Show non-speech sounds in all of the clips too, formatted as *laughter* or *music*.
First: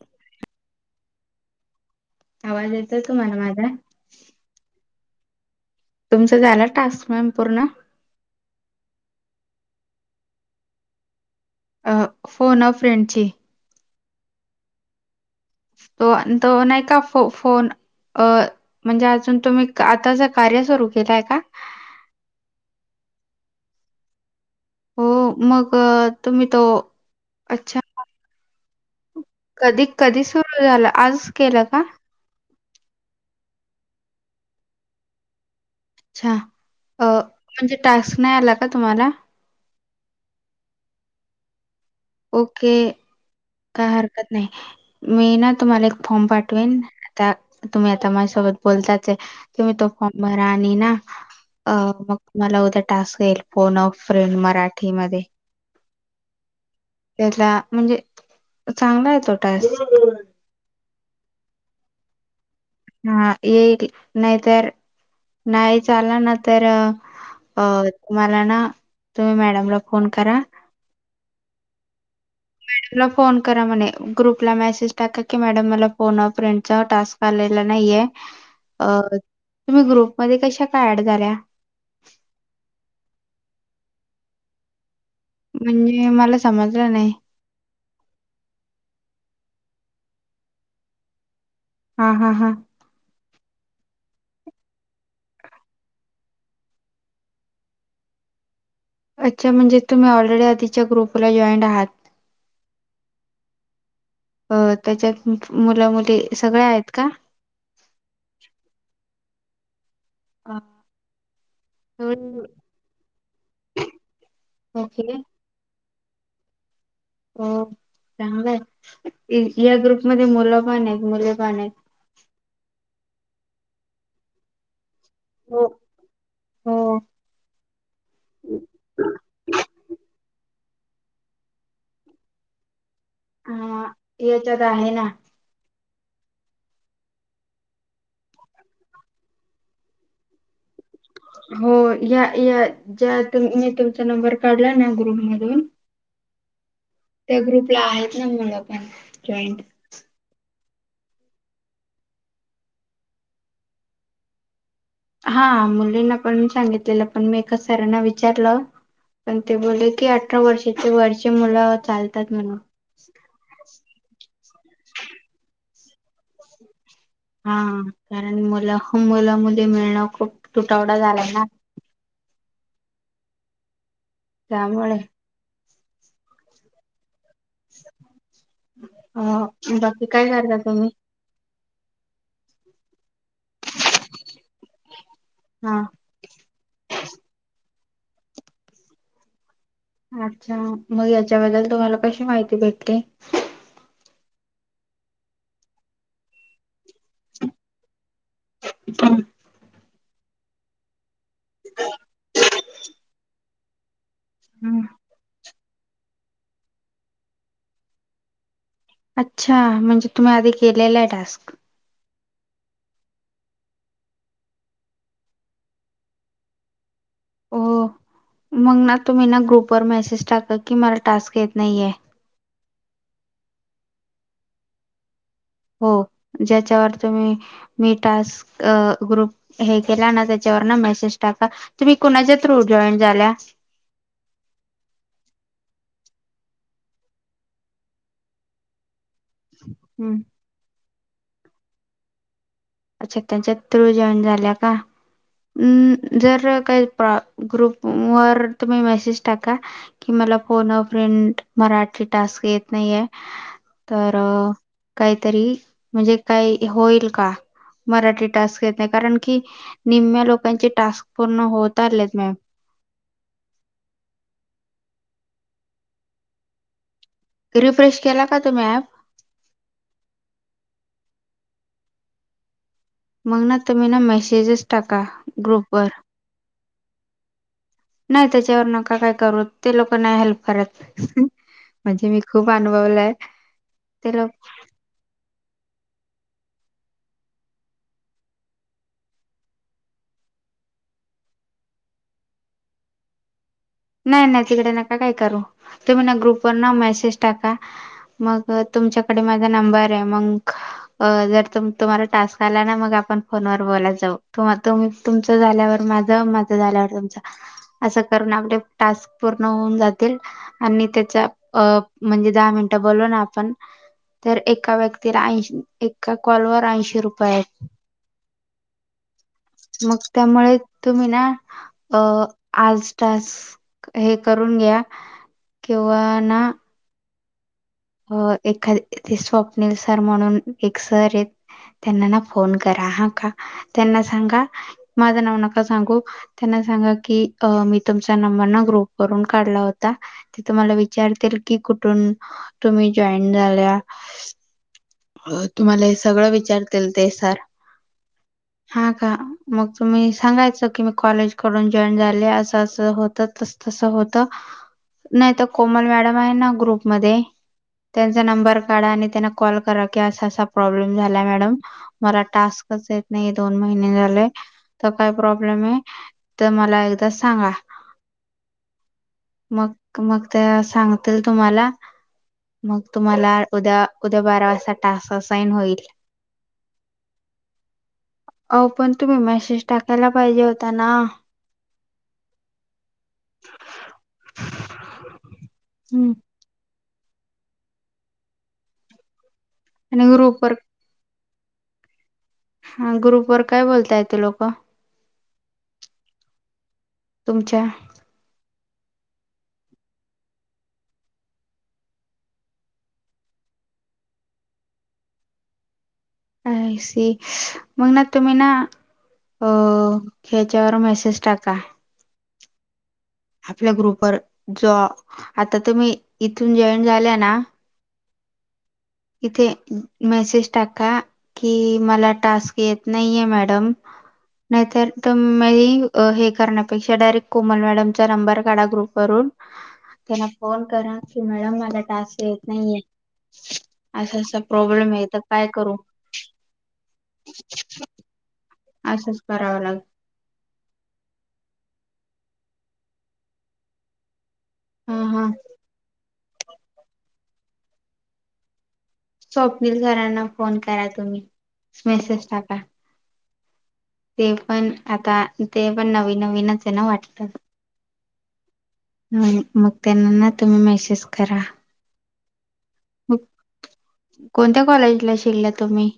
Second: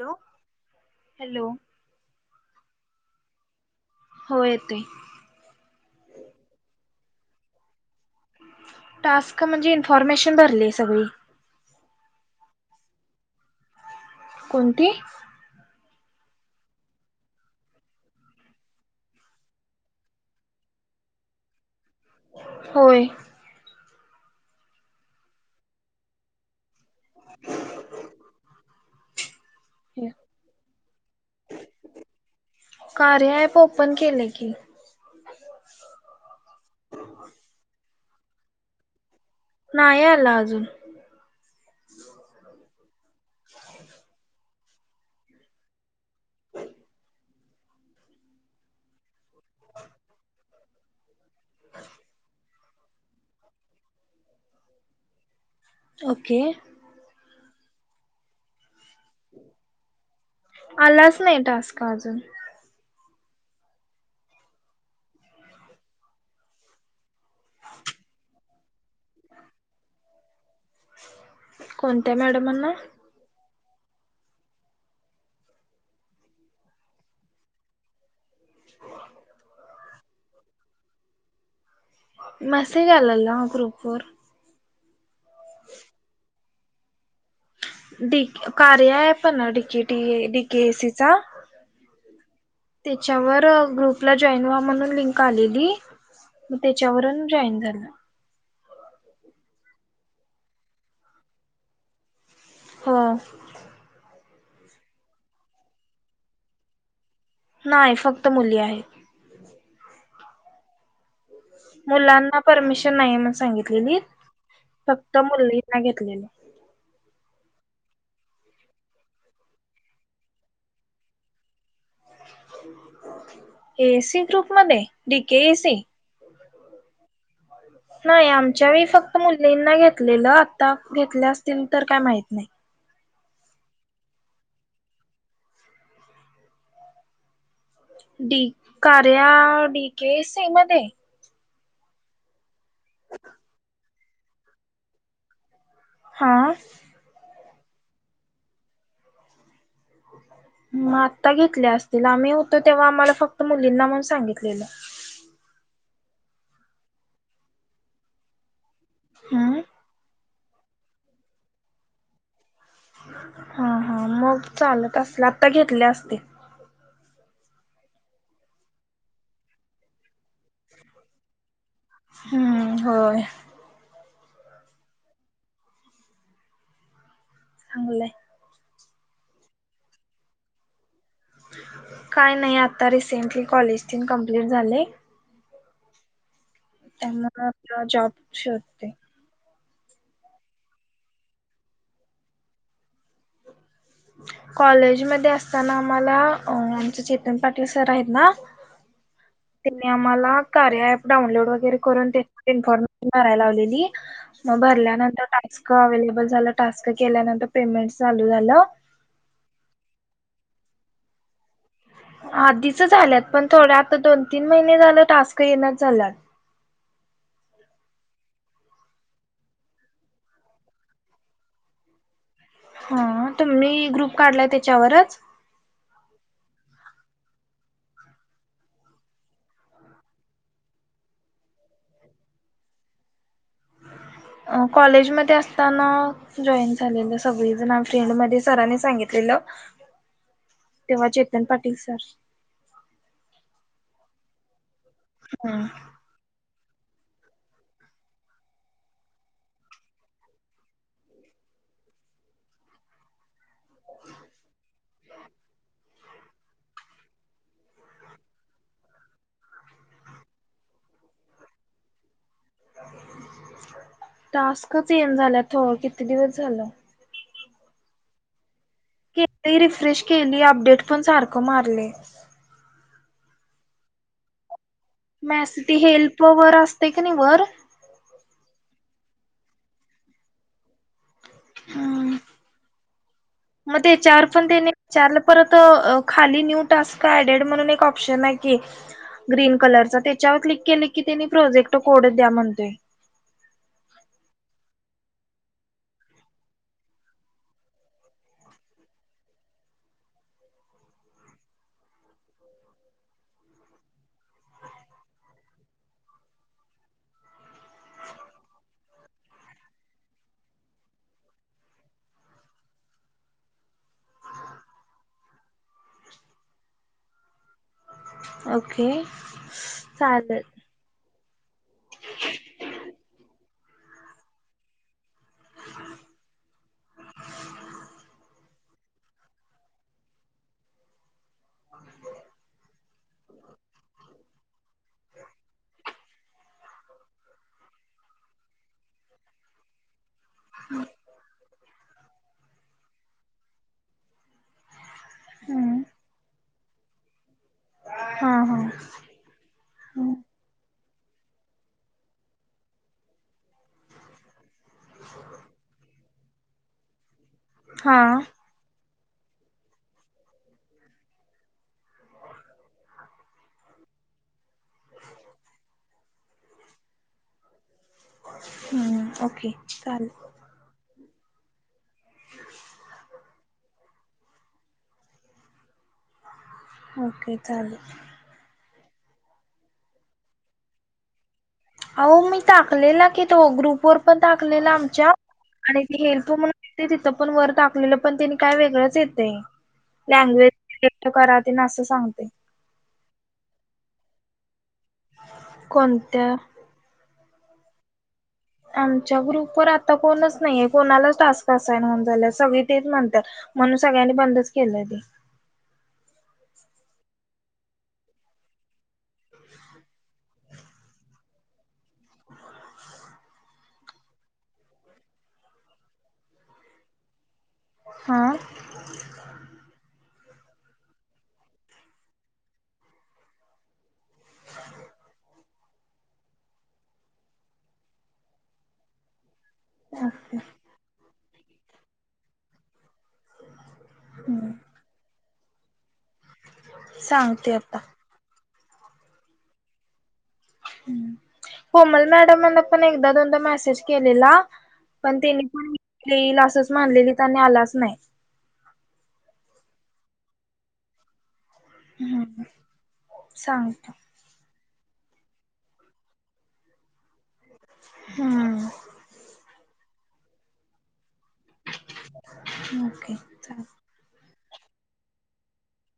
Hello hello. आज येत तुम्हाला माझा. हो येतोय. तुमचं झालं टास्क मॅम पूर्ण. टास्क म्हणजे इन्फॉर्मेशन भरली सगळी. अ फोन अ फ्रेंडची. कोणती? तो अन तो नाही का फ फोन अ म्हणजे अजून तुम्ही क आताच कार्य सुरू केलाय का होय. हो मग तुम्ही तो अच्छा कधी कधी सुरू झालं आजच केलं का? कार्याॲप ओपन केलय की अच्छा अ म्हणजे टास्क नाही आला का तुम्हाला नाही आला अजून. ओके काय हरकत नाही मी ना तुम्हाला एक फॉर्म पाठवेन आता तुम्ही आता माझ्यासोबत बोलताच आहे मी तो फाॅर्म भरा आणि ना अ मग मला उद्या टास्क येईल फोन अ फ्रेंड मराठीमध्ये. ओके. त्याला म्हणजे चांग आलाच नाही टास्क अजून. हा येईल नाहीतर नाही आला ना तर अ मला ना त मॅडमला फोन करा कोणत्या मॅडमांना. मला फोन करा म्हणे ग्रुपला मेसेज टाक की मॅडम मला फोन अ फ्रेंडचा टास्क आलेला नाहीये. अ तुम्ही ग्रुपमध्ये कशा काय ऍड झाल्या. मेसेज आलेला ग्रुपवर. म्हणजे मला समजलं नाही. डी कार्य आहे का नाहि डीकेटी हे डीकेसीचं हा हा हा तर ग्रुपला जॉईन व्हा म्हणून लिंक आलेली मग त्याच्यावरून जॉईन झालं. अच्छा म्हणजे तुम्ही ऑलरेडी आधीच्या ग्रुपला जॉईंट आहात. हो. अ त्याच्यात मुलं मुली सगळे आहेत का. नाही फक्त मुली आहेत. हा. मुलांना परमिशन नाहीये म्हणून सांगितलेली ओके फक्त मुलींना घेत कळेना. हो चांगलय ए सी या ग्रुपमध्ये मुलं पण आहेत मुली पण आहेत. ए सी ग्रुप मध्ये डी केे ए हो सी. हो. नाही आमच्या वेळी फक्त मुलींना घेतलेलं. आत्ता घेतल्या असतील तर काय माहीत नाही. हा येचात आहे ना डी कार्या डी के सी मध्ये हो या या ज्या ते. मी तुमचा नंबर काढला ना ग्रुपमधून हा. त्या ग्रुपला आहेत ना मुलं पण जॉईंट. मग आता घेतल्या असतील आम्ही होतो तेव्हा आम्हाला फक्त मुलींना म्हणून सांगितलेलं. हा मुलींना पण सांगितलेलं पण मी एका सरांना विचारलं. पण ते हम्म बोलले की अठरा वर्षाचे वरचे मुलं चालतात म्हणून. हा हा मग चालत असला आता घेतले असतील. हा कारण मुलं मुला मु मिळणं, खूप तुटवडा झालाय ना. हम्म होय. त्यामुळे. चांगलंय. ह बाकी काय करता तुम्ही. काय नाही आता रिसेंटली कॉलेज कमप्लीट झालय. हा. त्यामुळे आपला जॉब शोधते. अच्छा मग याच्याबद्दल तुम्हाला कशी माहिती भेटते. कॉलेजमध्ये असताना आम्हाला अ चेतन पाटील सर आहेत, ना त्यानी आम्हाला कार्य अँप. डाऊनलोड वगैरे करून, इन्फॉर्मेशन भरायला लावलेली, मग हम्म. भरल्यानंतर टास्क. अवेलेबल झालं टास्क केल्यानंतर पेमेंट चालू झालं. अच्छा म्हणजे तुम्ही, आधी केलेला आहे टास्क. आधीच झाल्यात पण थोड्या, आता दोन तीन महिने झाले टास्क येण झालात हो मग ना तुम्ही ना ग्रुपवर मेसेज टाका, की मला टास्क येत नाहीये हा तुमही ग्रुप काढलाय त्याच्यावरच हो ज्याच्यावर तुम्ही, मी टास्क ग्रुप हे केला ना त्याच्या सरना मेसेज टाका तुम्ही कोणाच्या थ्रो जॉईंड झाल्या अ कॉलेज मध्ये असताना जॉईन झालेलं, सगळीज फ्रेंड मध्ये सरांनी सांगित हम्म. तेव्हा चेतन पाटील सर अच्छा त्यांच्या थ्रु जॉईन झाल्या हम्म काम् जर ग्रुप वर तुम्ही मेसेज टाका की मला फोन अ फ्रेंड मराठी टास्क येत नाहीेये तर काहीतरी म्हणजे, काही होईल का मराठी टास्क घेत नाही, कारण की निम्म्या लोकांचे टास्क पूर्ण होत, आलेत मॅम टास्कच येन झाल्यात किती दिवस झालं रिफ्रेश केला का तुम्ही ॲप के रिफ्रेश केली अपडेट पण सारखं मारले मगना तुमी ना मेसेजेस टाका मॅस ग्रुप ती वर नई हेल्प वर असते का नाही वर त्याचे त्याच्यावर नका काय करू, ते लोक नाही हेल्प करत म्हणजे, हम्म मी खूप अनुभवलाय मग ते चवर पण ते नाही चारला परत खाली न्यू टास्क ऍड म्हणून एक ऑप्शन आहे की ग्रीन कलर त्याच्यावर क्लिक के की त्यांनी प्रोजेक्ट कोडत द्या म्हणतोय *inaudible* नाही, नाही तिकडे नका काय करू, तुम्ही ना ग्रुपवर ना मेसेज टाका मग तुमच्याकडे माझा नंबर हे, मग जर तुम्हाला टास्क आला, मग आपन फोन वर बोलू त तुमच झाल्यावर, माझ माझ झाल्यावर, तुमच असं करून आप टास्क पूर्ण होऊन जातील, आणि त्याच्या म्हणजे दहा मिनट बोलून आपण तर एका व्यक्तीला ऐंशी एका कॉलवर ऐंशी रुपये आहेत ओके मग चालेल त्यामुळे तुम्ही ना अ आजटास हे करून घ्या किंवा ना अ एखाद ते स्वप्नील सर म्हणून एक सर आहेत त्यांना ना फोन करा हा त्यांना सांगा माझं नाव नका सांगू, त्यांना सांगा की मी तुम नंबर ग्रुप करून काढला होता ते तुम्हाला विचारतील, कि कुठून तुम्ही जॉईन झाल्या हम्म तुम्हाला हे सगळं विचारतील ते सर हा का मग तुम्ही सांगायच की म कॉलेज कडून जॉईन झाले अस असं होत तस तसं होत नाही तर कोमल मॅडम आहे ना ग्रुपमध्ये हा त्यांचा नंबर काढा आणि त्यांना कॉल करा कि आसा अस प्रॉब्लेम झाला मॅडम मला टास्कच येत नाही दोन महिने झाले तर काय प्रॉब्लेम ए तर मला एकदा सांगा हम्म ओके मग चालेल मग त्या सांगत तुम्हाला मग तुम्हाला उद्या उद्या बारा वाजता त्या टास्क वर साइन होईल ओके चालेल आओ पण तुम्ही मेसेज टाकायला पाहिजे होता ना अह मी टाकलेला की तो ग्रुप वर पण टाकलेला आमच्या आणि त हम्म. हे तू म्हणून ते तिथं पण वर टाकलेलं पण तिने काय वेगळंच येतय आणि ग्रुपवर लँग्वेज क ते ना असं सांगते हा, ग्रुपवर काय बोलतायेत ते लोक? कोणत्या? तुमच्या. आमच्या ग्रुपवर आता कोणच नाहीये. कोणालाच टास्क असाइन होना झाल्यात, सगळी तेच म्हणत्यात. म्हणून सगळ्यांनी बंदच केलंय ते. *inaudible* आय सी, मगना तुम्ही ना अ ह्याच्यावर मेसेज टाका. आपल्या ग्रुपवर, जो आता तुमी इथून जॉईन झाल्या ना हा. इथे मेसेज टाका, की मला टास्क येत नाहीये मॅडम नाहीतर तुम म्ही हे करण्यापेक्षा डायरेक्ट कोमल मॅडमचा नंबर काढा ग्रुप वरून त्यांना फोन करा, की मॅडम मला टास्क येते नाहीयेत. असा असा प्रॉब्लेम आहे, तर काय करू? सांगते आता. असंच करावं लाग कोमल मॅडमांनापण एकदा दोनदा मेसेज केलेला हा पण हा तेनी पण येईल असंच म्हणलेलीत आणि आलाच नाय. स्वप्नील सरांना फोन करा तुम्ही. मेसेस टाका. सांगतो ते पण आता तेपण नवीन नवीनच त्यांना वाटतं हम्म. हम्म, मग त्यांना ना तुम्ही मेसेज करा. ओके. कोणत्या कॉलेजला शिकला तुम्ही?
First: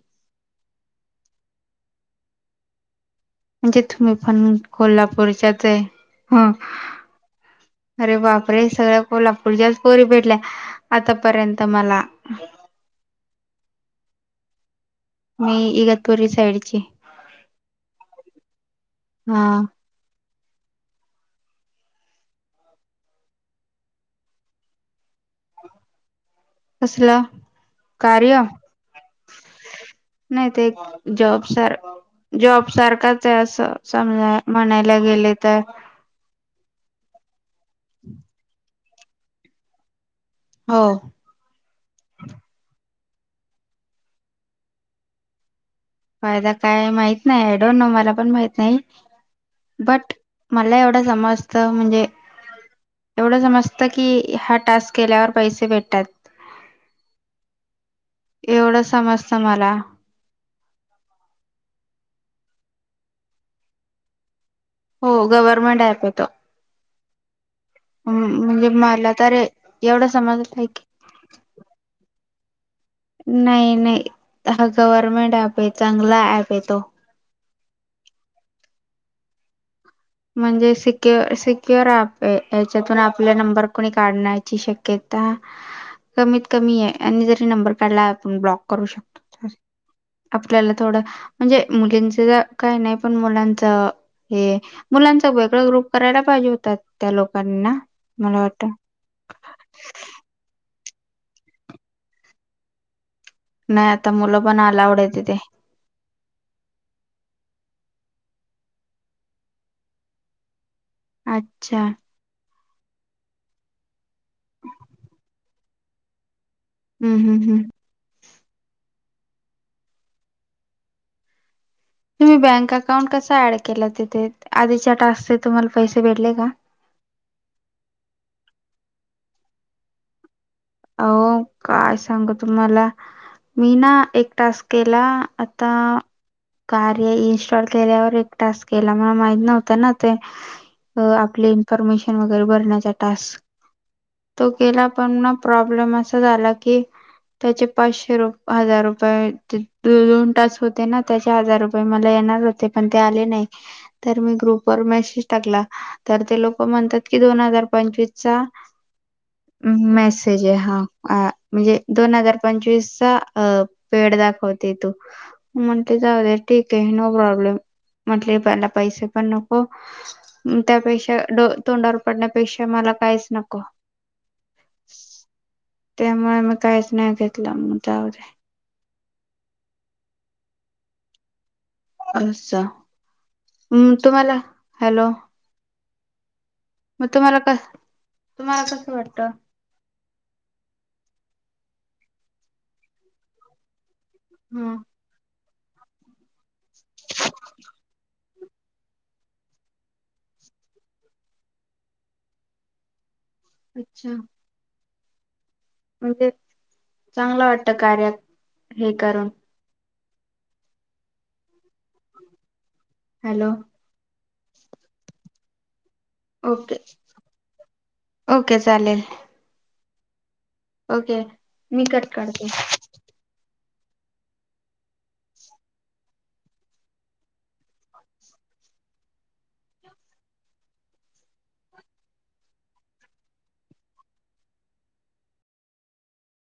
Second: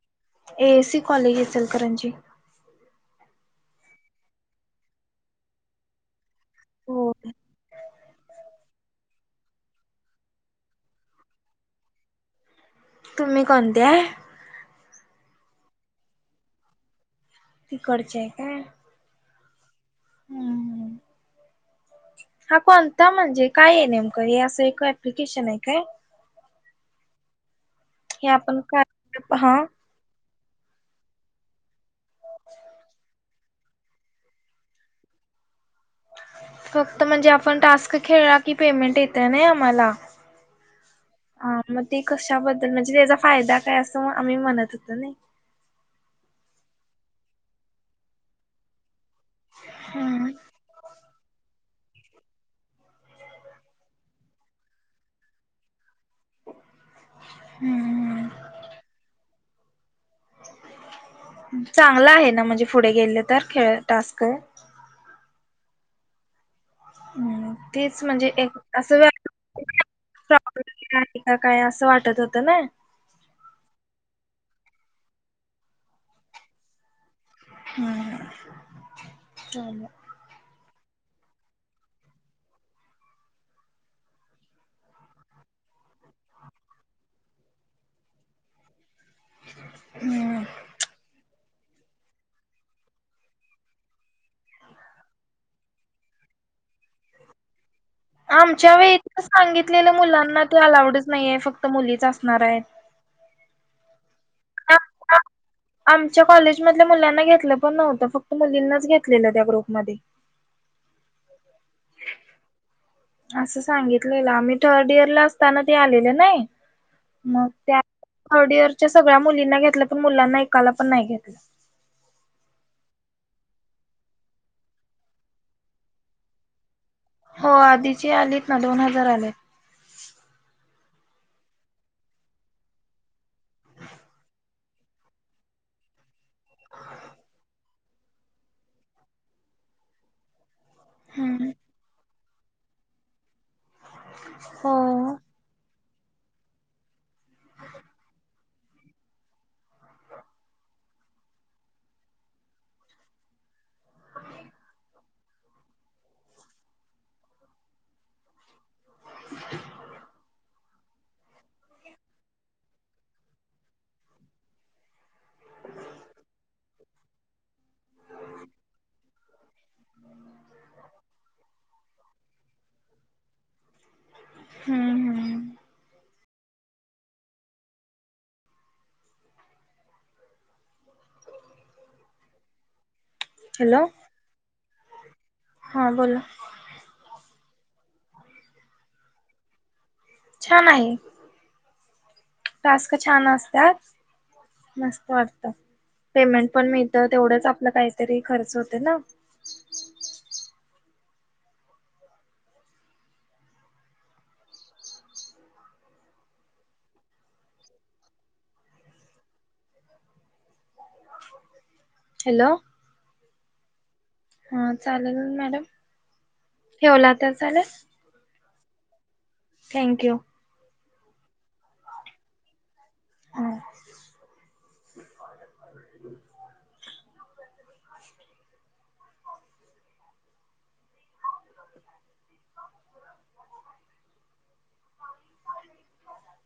SC college, Ichalkaranji. म्हणजे तुम्हीपण कोल्हापूरच्याच हाय? ह, हो. अरे बापरे सगळं कोल्हापूरच्याच पोरी भेटल्या, आतापर्यंत मला. तुम्ही कोणत्या हाय? मी इगतपुरी साईडची. तिकडचे हाय काय? हा. हम्म हा कोणता म्हणजे काय हे नेमकं, हे असं एक अप्लिकेशन हाय काय? कसलं, हे कार्य? आपण काय हा नाही, ते एक जॉब सार जॉब सारखाच आहे असं समजा, म्हणायला गेले तर. फक्त म्हणजे आपण टास्क खेळला, की पेमेंट येतंय नाय आम्हाला. हो हा, मग ते कशाबद्दल म्हणजे त्याचा फायदा काय? असं आम्ही म्हणत हुतो नाय. फायदा काय माहित नाही. आय डोन्ट नो, मलापण माहित नाही. बट हम्म मला एवढा समज तं म्हणजे एवढं समजतं, की हा टास्क केल्यावर पैसे भेटतात. हम्म. एवढं समजतं मला. चांगलं आहे ना, म्हणजे पुढे गेलं तर खेळ टास्क? हो गव्हर्नमेंट ऍप आहे तो. हम्म तेच हम्म एक म्हणजे असं वे मला तरे एवढं समजतंय की यात होत ना नाही नाही हा गव्हर्मेंट ऍप आहे चांगला ऍप आहे तो हम चाले म्हणजे सिक्यु सिक्युर हच्यातून आपला नंबर कोणी काढण्याची शक्य त कमीत कमी आहे आणि जरी नंबर कार्डला आपण ब्लॉक करू शकतो हम्म. आपल्याला थोडं म्हणजे मुलींच काही नाही पण मुलांच हे मुलांच वेगळं ग्रुप करायला पाहिजे होतात त्या लोकांना आमच्या वेळीत सांगितलेल्या मुलांना ते अलाउडच नाही आहे फक्त मुलीच असणार आहेत नाही आता मुलं पण अलाउड आहे तिथे आमच्या कॉलेज मधल्या मुलांना घेतलं पण नव्हतं फक्त मुलींनाच घेतलेलं त्या ग्रुपमध्ये अच्छा असं सांगितलेलं आमही थर्ड इयर ला असताना ते आलेलं नाय हम्म हम्म मग हम्म त्या आवडीवर च्या सगळ्या मुलींना घेतलं पण मुलांना ऐकायला पण नाही घेतलं तुम्ही बँक अकाउंट कसा ऍड केला तिथे आधीच्या टास्क चे तुम्हाला पैसे भेटले का हो आधीची आलीत ना दोन हजार आलेत हो काय सांगू तुम्हाला मी ना एक टास्क केला आता कार्य इन्स्टॉल केल्यावर एक टास्क केला मला माहीत नव्हत ना ते अ हम्म. आपले इन्फॉर्मेशन वगैरे भरण्याचा टास्क तो केला पण हो. ना प्रॉब्लेम असा झाला की त्याचे पाचशे र हजार रुपये दोन टास्क होते ना त्याचे हजार रुपये मला येणार होते पण ते आले नाही तर मी ग्रुपवर मेसेज टाकला तर ते लोक म्हणतात की दोन हजार पंचवीस चा मेस ज म्हणजे हा दोन हजार पंचवीसचा पिरेअड दाखवते तो म्हणते जाऊ ठीके आहे नो प्रॉब्लेम म्हटलेला पैसे पण नको को हो त्यापेक्षा तोंडावर पडण्यापेक्षा मला काहीच नको हम्म हम्म त्यामुळे मी काहीच नाही घेतलं मग जाऊदे *inaudible* अच्छा तुम्हाला हॅलो हां बोला मग तुम्हाला क तुम्हाला कसं वाटत छान आहे टास्क छान हा असतात मस्त वाटत पेमेंट पण मिळत तेवढंच आपला काहीतरी खर्च होते ना *inaudible* अच्छा म्हणजे चांगलं वाटत कार्यात हे करून हॅलो हॅलो हा चालेल मॅडम ओके ठेवला तर चालेल ओके चालेल थँक्यू ओके मी कट करते ह